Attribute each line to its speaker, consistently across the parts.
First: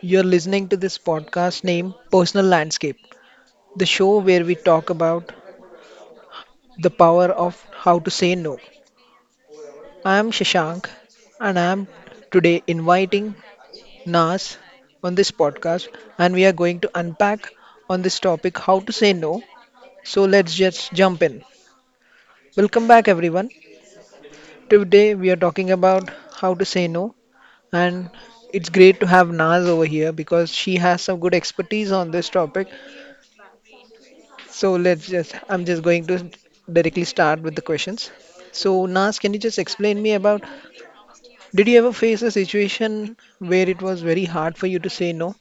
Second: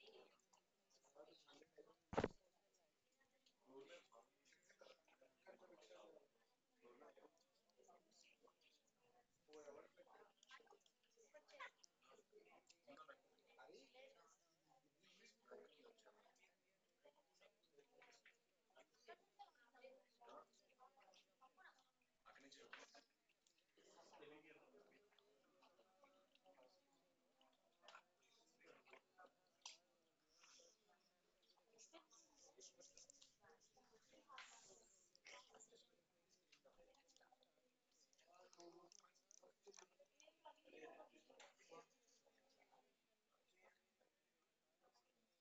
Speaker 1: You're listening to this podcast named Personal Landscape, the show where we talk about the power of how to say no. I'm Shashank, and I'm today inviting Nas on this podcast, and we are going to unpack on this topic how to say no. So let's just jump in. Welcome back, everyone. Today we are talking about how to say no, and it's great to have Naz over here because she has some good expertise on this topic. So I'm just going to directly start with the questions. So Nas, can you just explain me about, did you ever face a situation where it was very hard for you to say no?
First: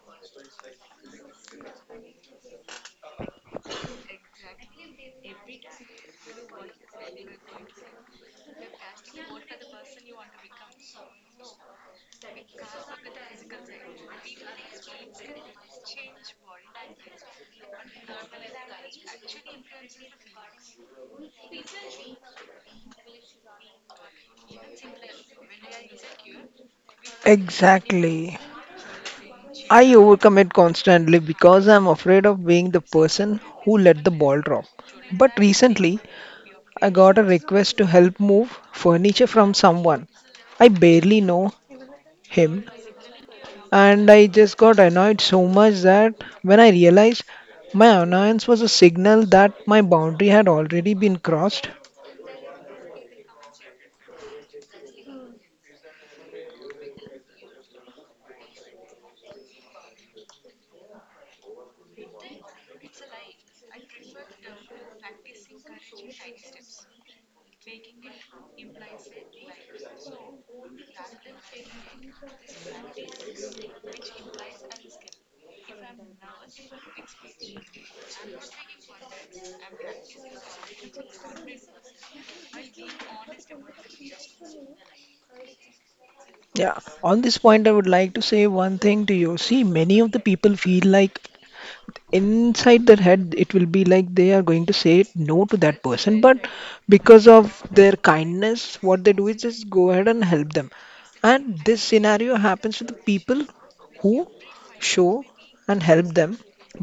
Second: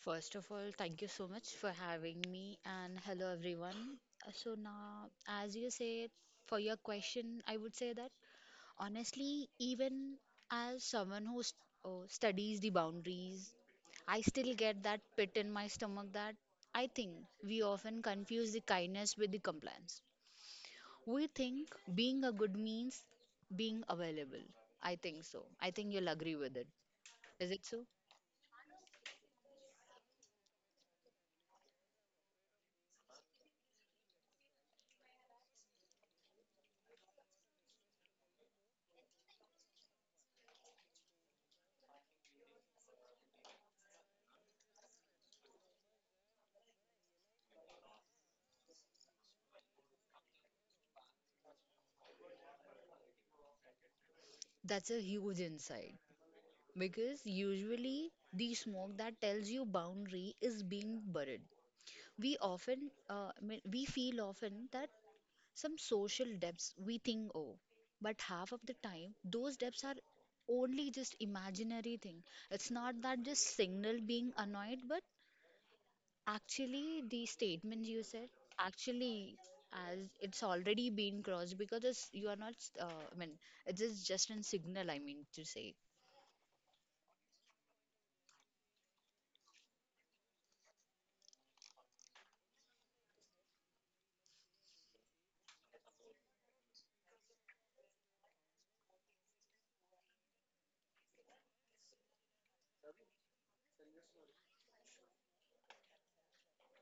Speaker 2: First of all, thank you so much for having me and hello everyone. So now, as you say, for your question, I would say that honestly, even as someone who studies the boundaries, I still get that pit in my stomach that I think we often confuse the kindness with the compliance. We think being a good means being available. I think so. I think you'll agree with it. Is it so?
Speaker 1: Exactly. I overcome it constantly because I'm afraid of being the person who let the ball drop. But recently, I got a request to help move furniture from someone. I barely know him. And I just got annoyed so much that when I realized my annoyance was a signal that my boundary had already been crossed.
Speaker 2: That's a huge insight. Because usually the smoke that tells you boundary is being buried. We often, uh, I we feel often that some social depths we think, oh, but half of the time those depths are only just imaginary thing. It's not that just signal being annoyed, but actually the statement you said actually as it's already been crossed because it's, you are not. Uh, I mean, it is just a signal. I mean to say
Speaker 1: Yeah. On this point, I would like to say one thing to you. See, many of the people feel like inside their head it will be like they are going to say no to that person, but because of their kindness what they do is just go ahead and help them, and this scenario happens to the people who show and help them,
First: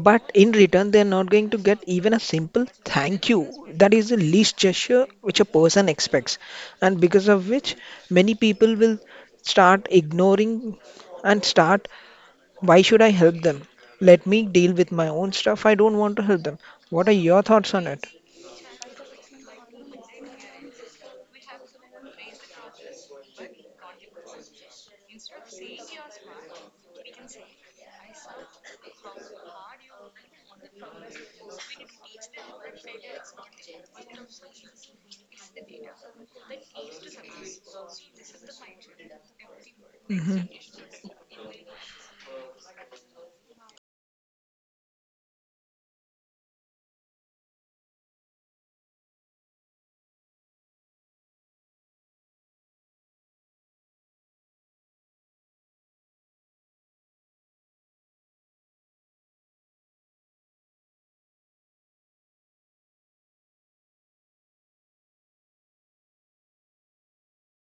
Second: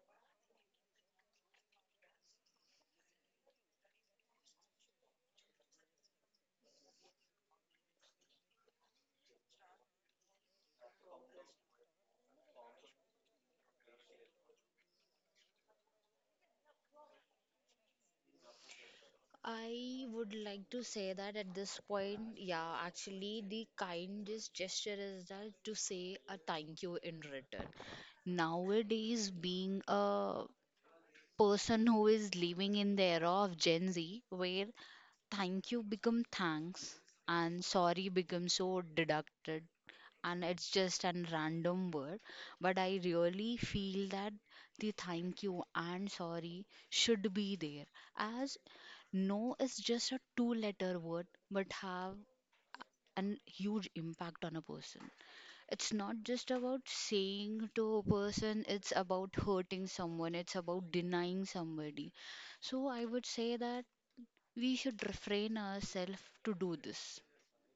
Speaker 1: but in return they are not going to get even a simple thank you. That is the least gesture which a person expects, and because of which many people will start ignoring and start why should I help them? Let me deal with my own stuff. I don't want to help them. What are your thoughts on it?
Speaker 2: I would like to say that at this point, yeah, actually, the kindest gesture is that to say a thank you in return. Nowadays, being a person who is living in the era of Gen Z, where thank you become thanks and sorry becomes so deducted,
Speaker 1: Hmm.
Speaker 2: and it's just a random word, but I really feel that the thank you and sorry should be there, as no is just a two letter word but have an huge impact on a person. It's not just about saying to a person, it's about hurting someone, it's about denying somebody. So I would say that we should refrain ourselves to do this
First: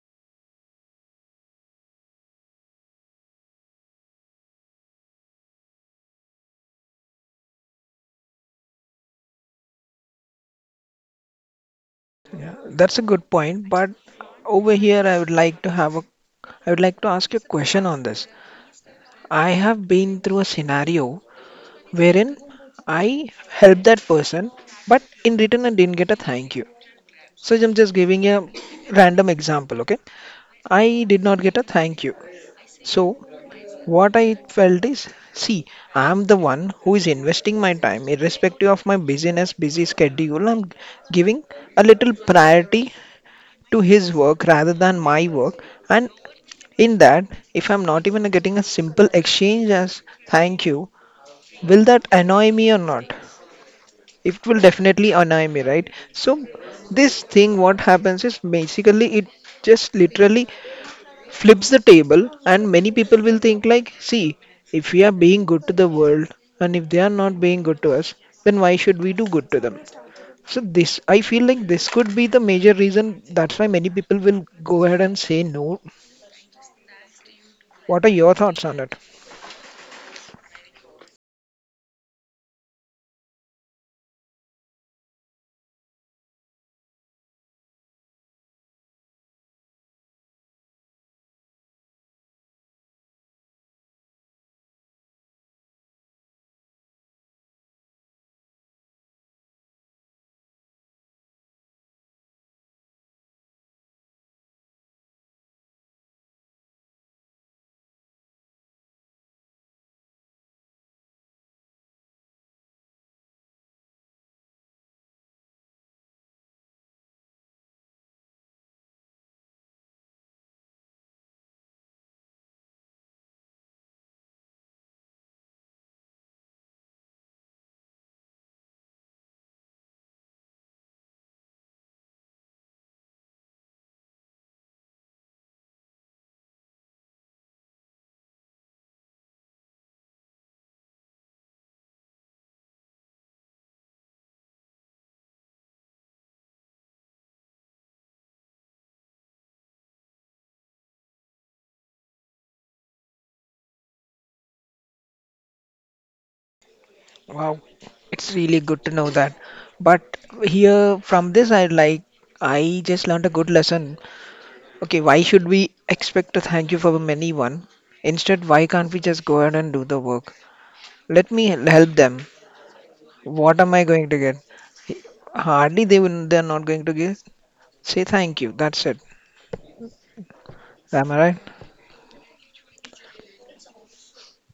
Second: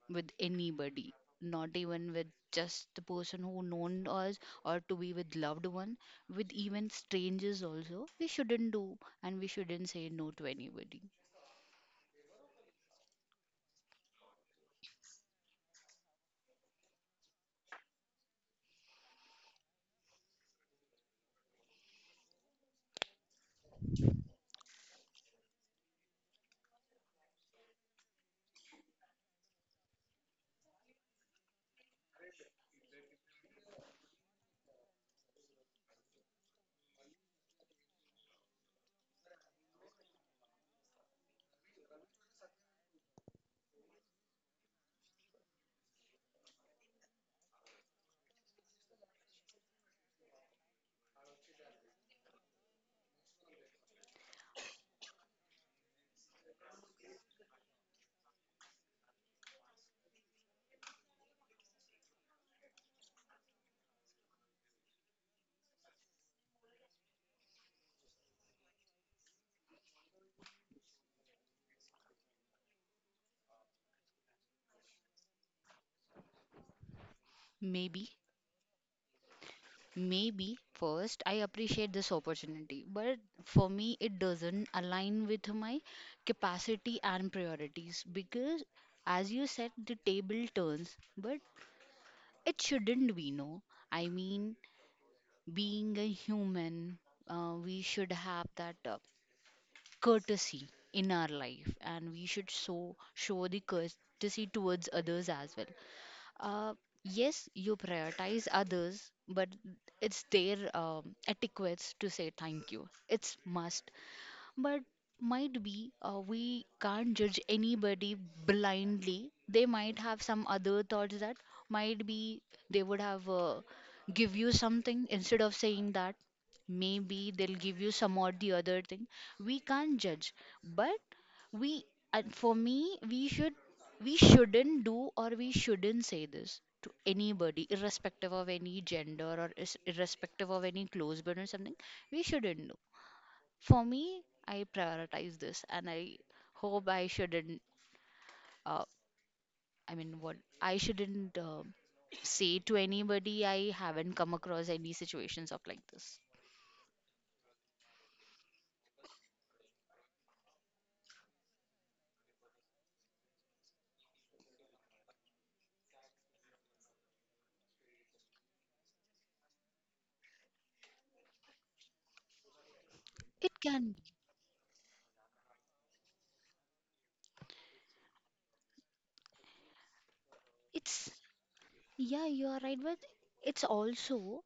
Speaker 2: with anybody, not even with just the person who known us or to be with loved one, with even strangers also. We shouldn't do, and we shouldn't say no to anybody.
Speaker 1: That's a good point, but over here I would like to have a I would like to ask you a question on this. I have been through a scenario wherein I helped that person, but in return I didn't get a thank you. So I'm just giving a random example, okay? I did not get a thank you. So what I felt is, see, I'm the one who is investing my time, irrespective of my busyness, busy schedule. I'm giving a little priority to his work rather than my work. And in that, if I'm not even getting a simple exchange as thank you, will that annoy me or not? It will definitely annoy me, right? So this thing, what happens is basically it just literally flips the table, and many people will think like, see, if we are being good to the world and if they are not being good to us, then why should we do good to them? So this, I feel like this could be the major reason that's why many people will go ahead and say no. What are
Speaker 2: Maybe,
Speaker 1: your thoughts on it?
Speaker 2: maybe first, I appreciate this opportunity, but for me it doesn't align with my capacity and priorities because as you said the table turns, but it shouldn't be no. I mean, being a human, we should have that courtesy in our life, and we should show the courtesy towards others as well. Uh, yes, you prioritize others, but it's their etiquettes to say thank you. It's must, but might be, we can't judge anybody blindly. They might have some other thoughts that might be, they would have, give you something instead of saying that, maybe they'll give you some or the other thing. We can't judge, but we, and for me, we shouldn't do or we shouldn't say this to anybody irrespective of any gender or is, irrespective of any close bond or something. We shouldn't. For me, I prioritize this, and I hope I shouldn't, uh, I mean, what I shouldn't, say to anybody. I haven't come across any situations of like this.
Speaker 1: Wow, it's really good to know that. But here from this, I like I just learned a good lesson. Okay, why should we expect a thank you from anyone? Instead, why can't we just go ahead and do the work? Let me help them. What
Speaker 2: It
Speaker 1: am I
Speaker 2: can
Speaker 1: going
Speaker 2: be.
Speaker 1: to get? Hardly they're not going to give. Say thank you. That's it.
Speaker 2: It's,
Speaker 1: Am I right?
Speaker 2: yeah, you are right, but it's also,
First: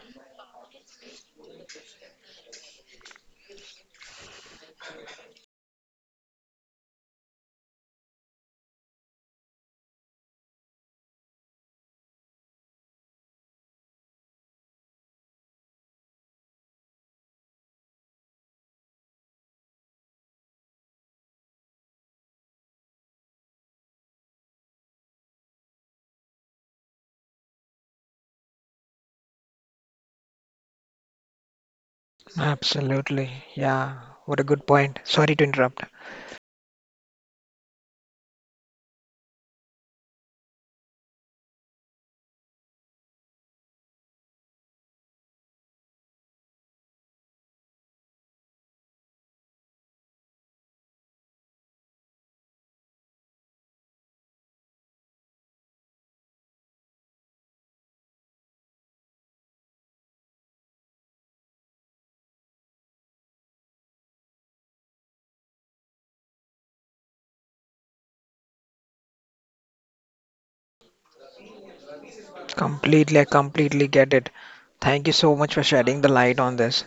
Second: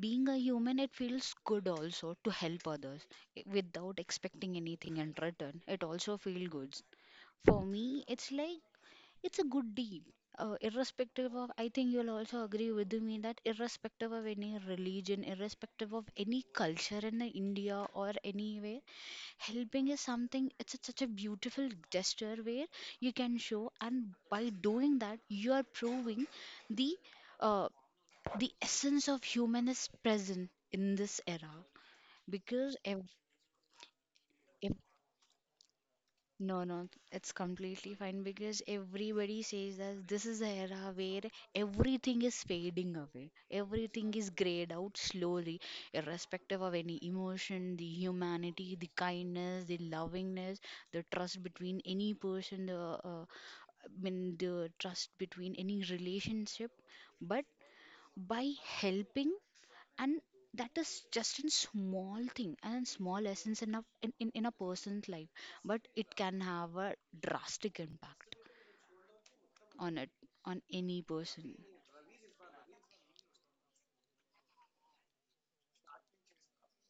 Speaker 2: being a human, it feels good also to help others. Without expecting anything in return, it also feels good for me. It's like it's a good deal. Irrespective of, I think you'll also agree with me that irrespective of any religion, irrespective of any culture in the India or anywhere, helping is something, such a beautiful gesture where you can show, and by doing that you are proving the uh, the essence of human is present in this era. because ev-
Speaker 1: Absolutely. Yeah. What a good point. Sorry to interrupt.
Speaker 2: No, no, it's completely fine because everybody says that this is the era where everything is fading away. Everything is grayed out slowly, irrespective of any emotion, the humanity, the kindness, the lovingness, the trust between any person, the, uh, I mean, the trust between any relationship. But by helping, and that is just a small thing and small essence in a person's life, but it can have a drastic impact on it, on any person.
Speaker 1: Completely, I completely get it. Thank you so much for shedding the light on this.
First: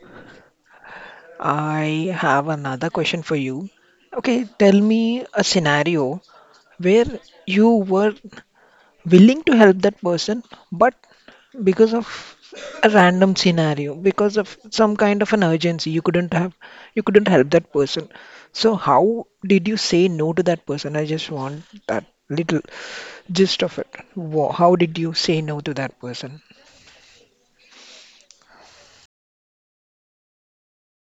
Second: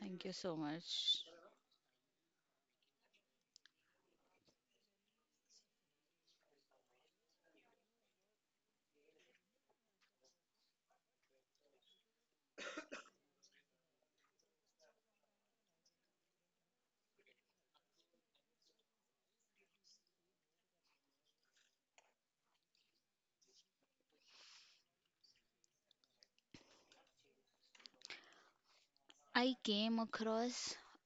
Speaker 2: Thank you so much.
Speaker 1: I have another question for you. Okay, tell me a scenario where you were willing to help that person, but because of a random scenario, because of some kind of an urgency, you couldn't help that person. So how did you say no to that person? I just want that little gist of it. How did you say no to that person?
Speaker 2: I came across,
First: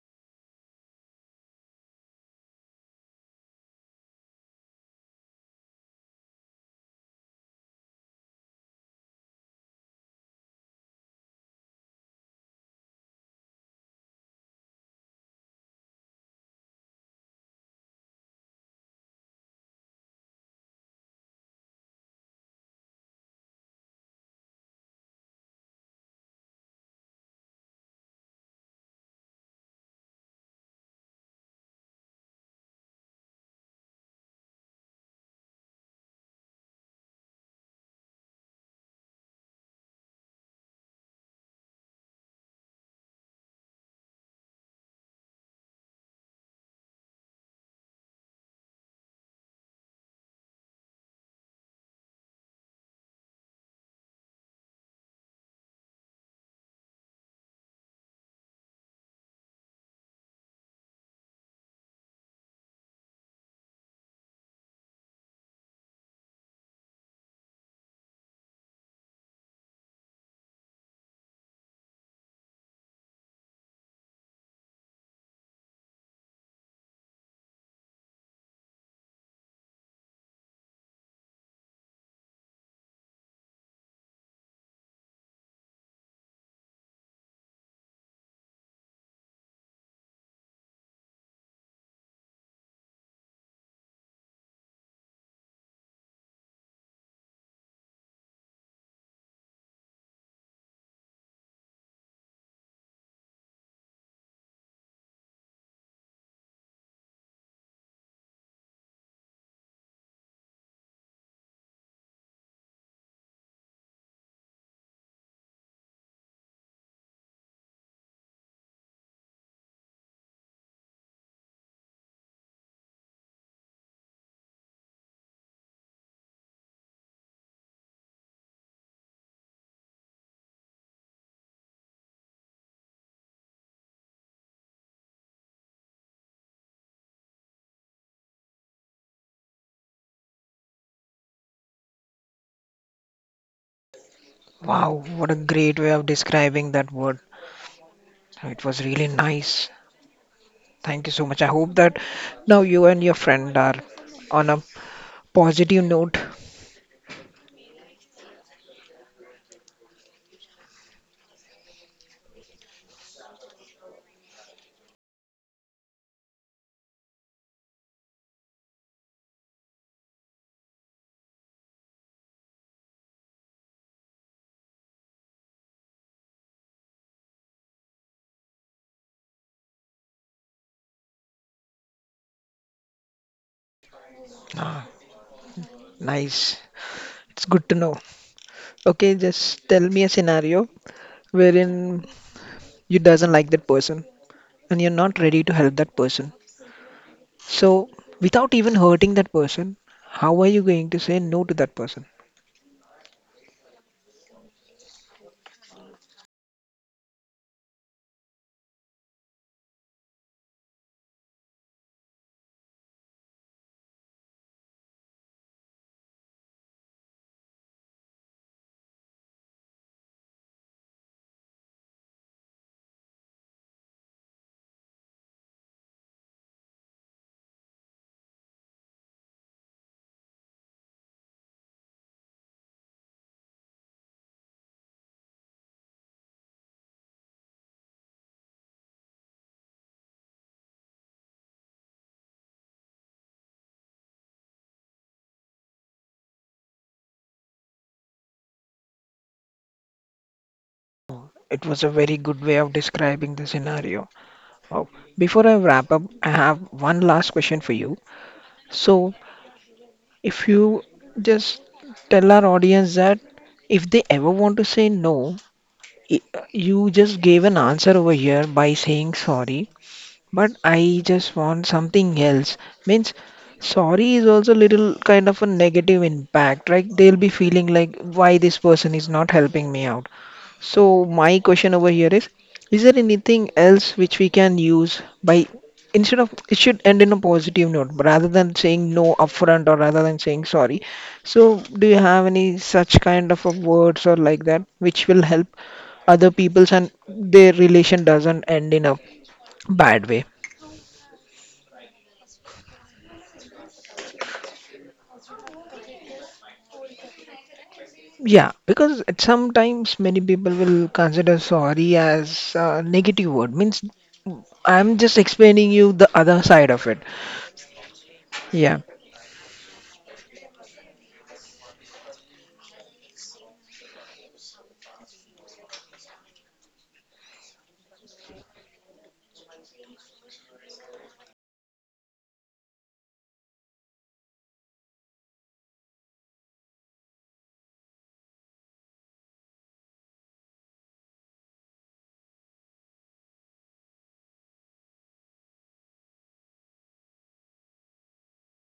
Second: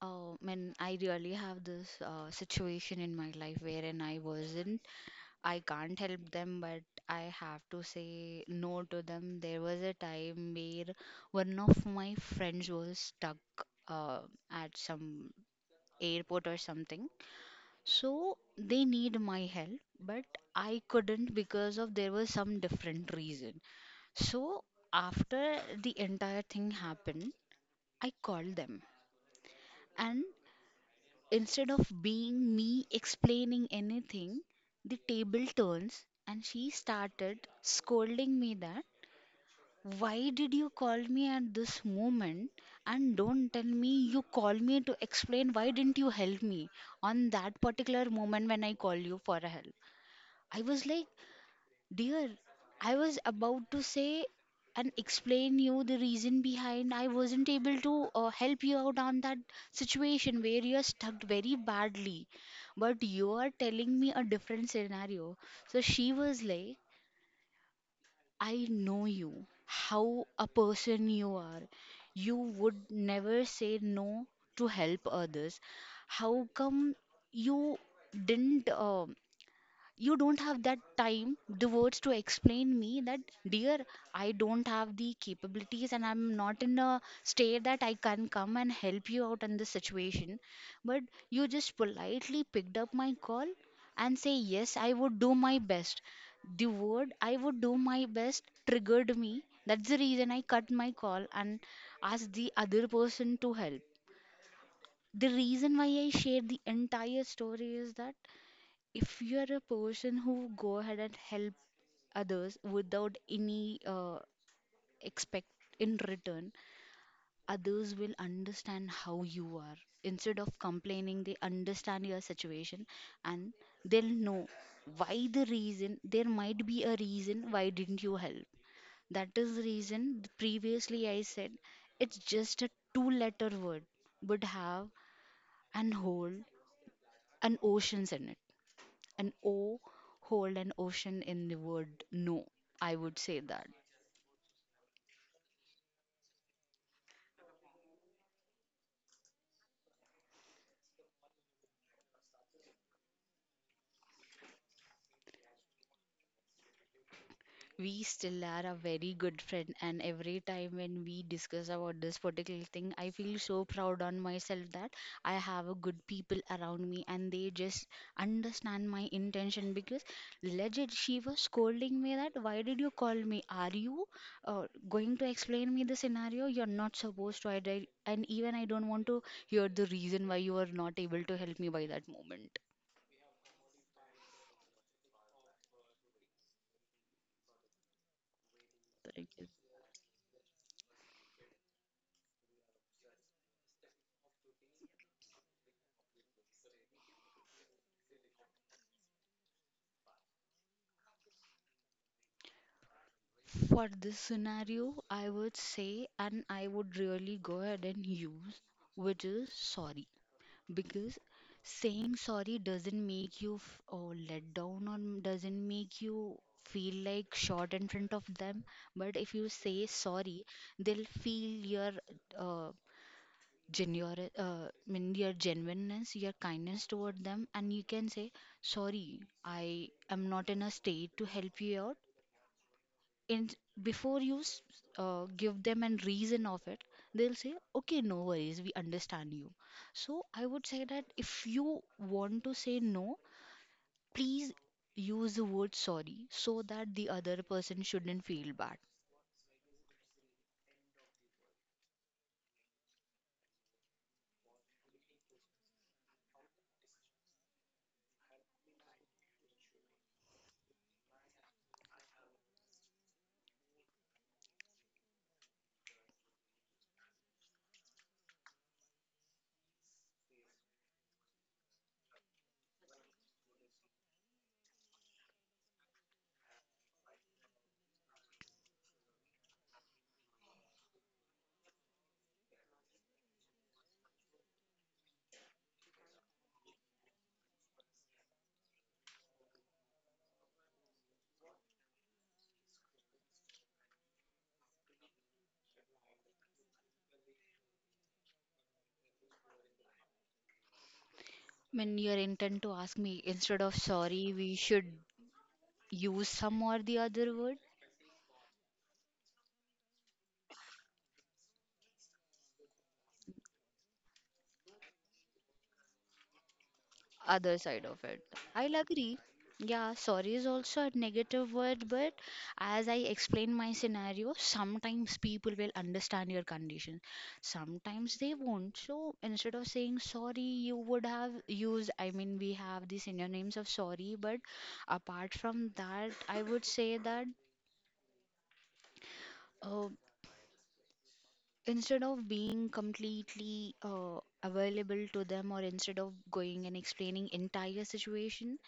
Speaker 2: when I really have this situation in my life wherein I can't help them, but I have to say no to them. There was a time where one of my friends was stuck, uh, at some airport or something. So they need my help, but I couldn't because of there was some different reason. So after the entire thing happened, I called them. And instead of being me explaining anything, the table turns and she started scolding me that, "Why did you call me at this moment? And don't tell me you call me to explain why didn't you help me on that particular moment when I call you for a help." I was like, dear, I was about to say and explain you the reason behind I wasn't able to help you out on that situation where you're stuck very badly. But you are telling me a different scenario. So she was like, I know you, how a person you are. You would never say no to help others. How come you didn't? You don't have that time the words to explain me that, dear, I don't have the capabilities and I'm not in a state that I can come and help you out in this situation, but you just politely picked up my call and say, yes, I would do my best. The word I would do my best triggered me. That's the reason I cut my call and asked the other person to help. The reason why I shared the entire story is that if you are a person who go ahead and help others without any, expect in return, others will understand how you are. Instead of complaining, they understand your situation, and they'll know why, the reason, there might be a reason why didn't you help. That is the reason previously I said it's just a two letter word but have and hold an oceans in it, an O, hold an ocean in the word no. I would say that.
Speaker 1: Wow, what a great way of describing that word. It was really nice. Thank you so much. I hope that now you and your friend are on a positive note.
Speaker 2: We still are a very good friend, and every time when we discuss about this particular thing, I feel so proud on myself that I have a good people around me and they just understand my intention because legit she was scolding me that, why did you call me? Are you uh, going to explain me the scenario? You're not supposed to. I did, and even I don't want to hear the reason why you are not able to help me by that moment.
Speaker 1: Ah, nice. It's good to know. Okay,
Speaker 2: Thank you.
Speaker 1: just tell me a scenario wherein you doesn't like that person and you're not ready to help that person. So, without even hurting that person, how are you going to say no to that person?
Speaker 2: For this scenario, I would say, and I would really go ahead and use, which is sorry. Because saying sorry doesn't make you or let down or doesn't make you feel like short in front of them. But if you say sorry, they'll feel your uh, genuine, mean your genuineness, your kindness toward them, and you can say, sorry, I am not in a state to help you out in. Before you give them an reason of it, they'll say, okay, no worries, we understand you. So I would say that if you want to say no, please use the word sorry so that the other person shouldn't feel bad.
Speaker 1: It was a very good way of describing the scenario. Wow. Before I wrap up, I have one last question for you. So, if you just tell our audience that if they ever want to say no, i- you just gave an answer over here by saying sorry. But I just want something else. Means sorry is also little kind of a negative impact, right? They'll be feeling like why this person is not helping me out. So my question over here is there anything else which we can use by instead of it should end in a positive note rather than saying no upfront or rather than saying sorry. So do you have any such kind of a words or like that which will help other people's and their relation doesn't end in a bad way?
Speaker 2: When you're intent to ask me instead of sorry we should use some or the other word.
Speaker 1: Yeah, because at sometimes many people will consider sorry as a negative word. Means I'm just explaining you the other side of it.
Speaker 2: Other side of it. I'll
Speaker 1: Yeah.
Speaker 2: agree. Yeah, sorry is also a negative word, but as I explain my scenario, sometimes people will understand your condition. Sometimes they won't. So instead of saying sorry, you would have used, I mean, we have the synonyms of sorry, but apart from that, I would say that, uh, instead of being completely available to them or instead of going and explaining entire situation,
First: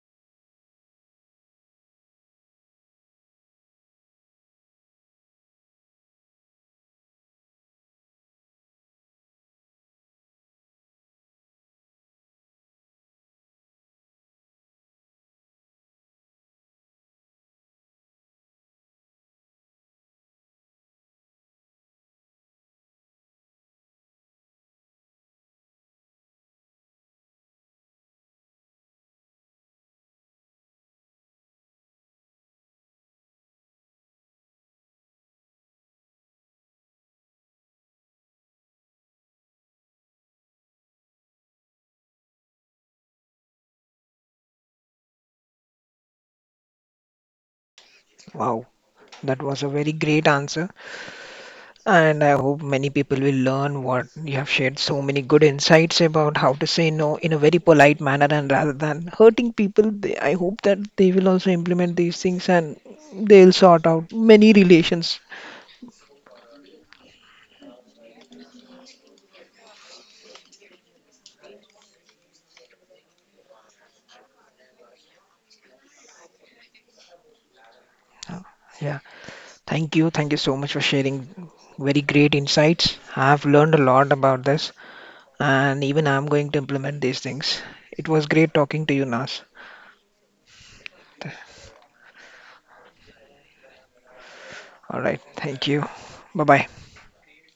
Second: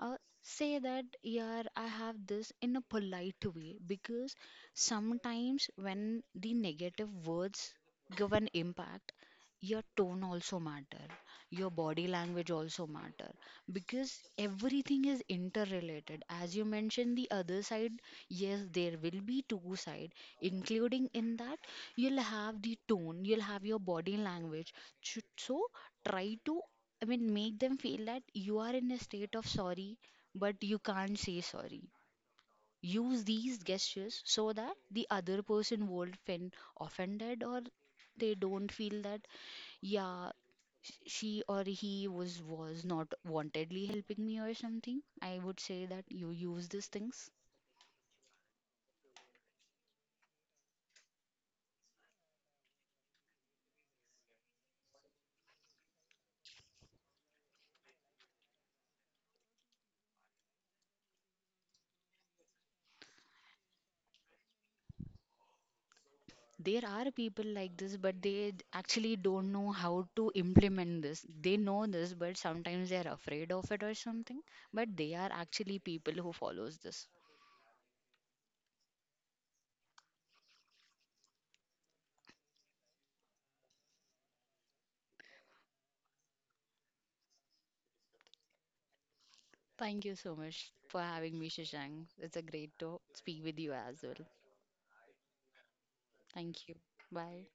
Speaker 2: uh, say that, yeah, I have this in a polite way, because sometimes when the negative words give an impact, your tone also matter, your body language also matter, because everything is interrelated. As you mentioned the other side, yes, there will be two side, including in that you'll have the tone, you'll have your body language. So try to, I mean, make them feel that you are in a state of sorry, but you can't say sorry. Use these gestures so that the other person won't feel offended or they don't feel that, yeah, sh- she or he was not wantedly helping me or something. I would say that you use these things.
Speaker 1: Wow. That was a very great answer. And I hope many people will learn what you have shared so many good insights about how to say no in a very polite manner and rather than hurting people. I hope that they will also implement these things and they'll sort out many relations.
Speaker 2: There are people like this, but they actually don't know how to implement this. They know this but sometimes they are afraid of it or something, but they are actually people who follows this.
Speaker 1: Yeah. Thank you. Thank you so much for sharing very great insights. I've learned a lot about this, and even I'm going to implement these things. It was great talking to you, Nas.
Speaker 2: Thank you so much for having me, Shashank. It's a great to speak with you as well.
Speaker 1: All right. Thank you. Bye bye.
Speaker 2: Thank you. Bye.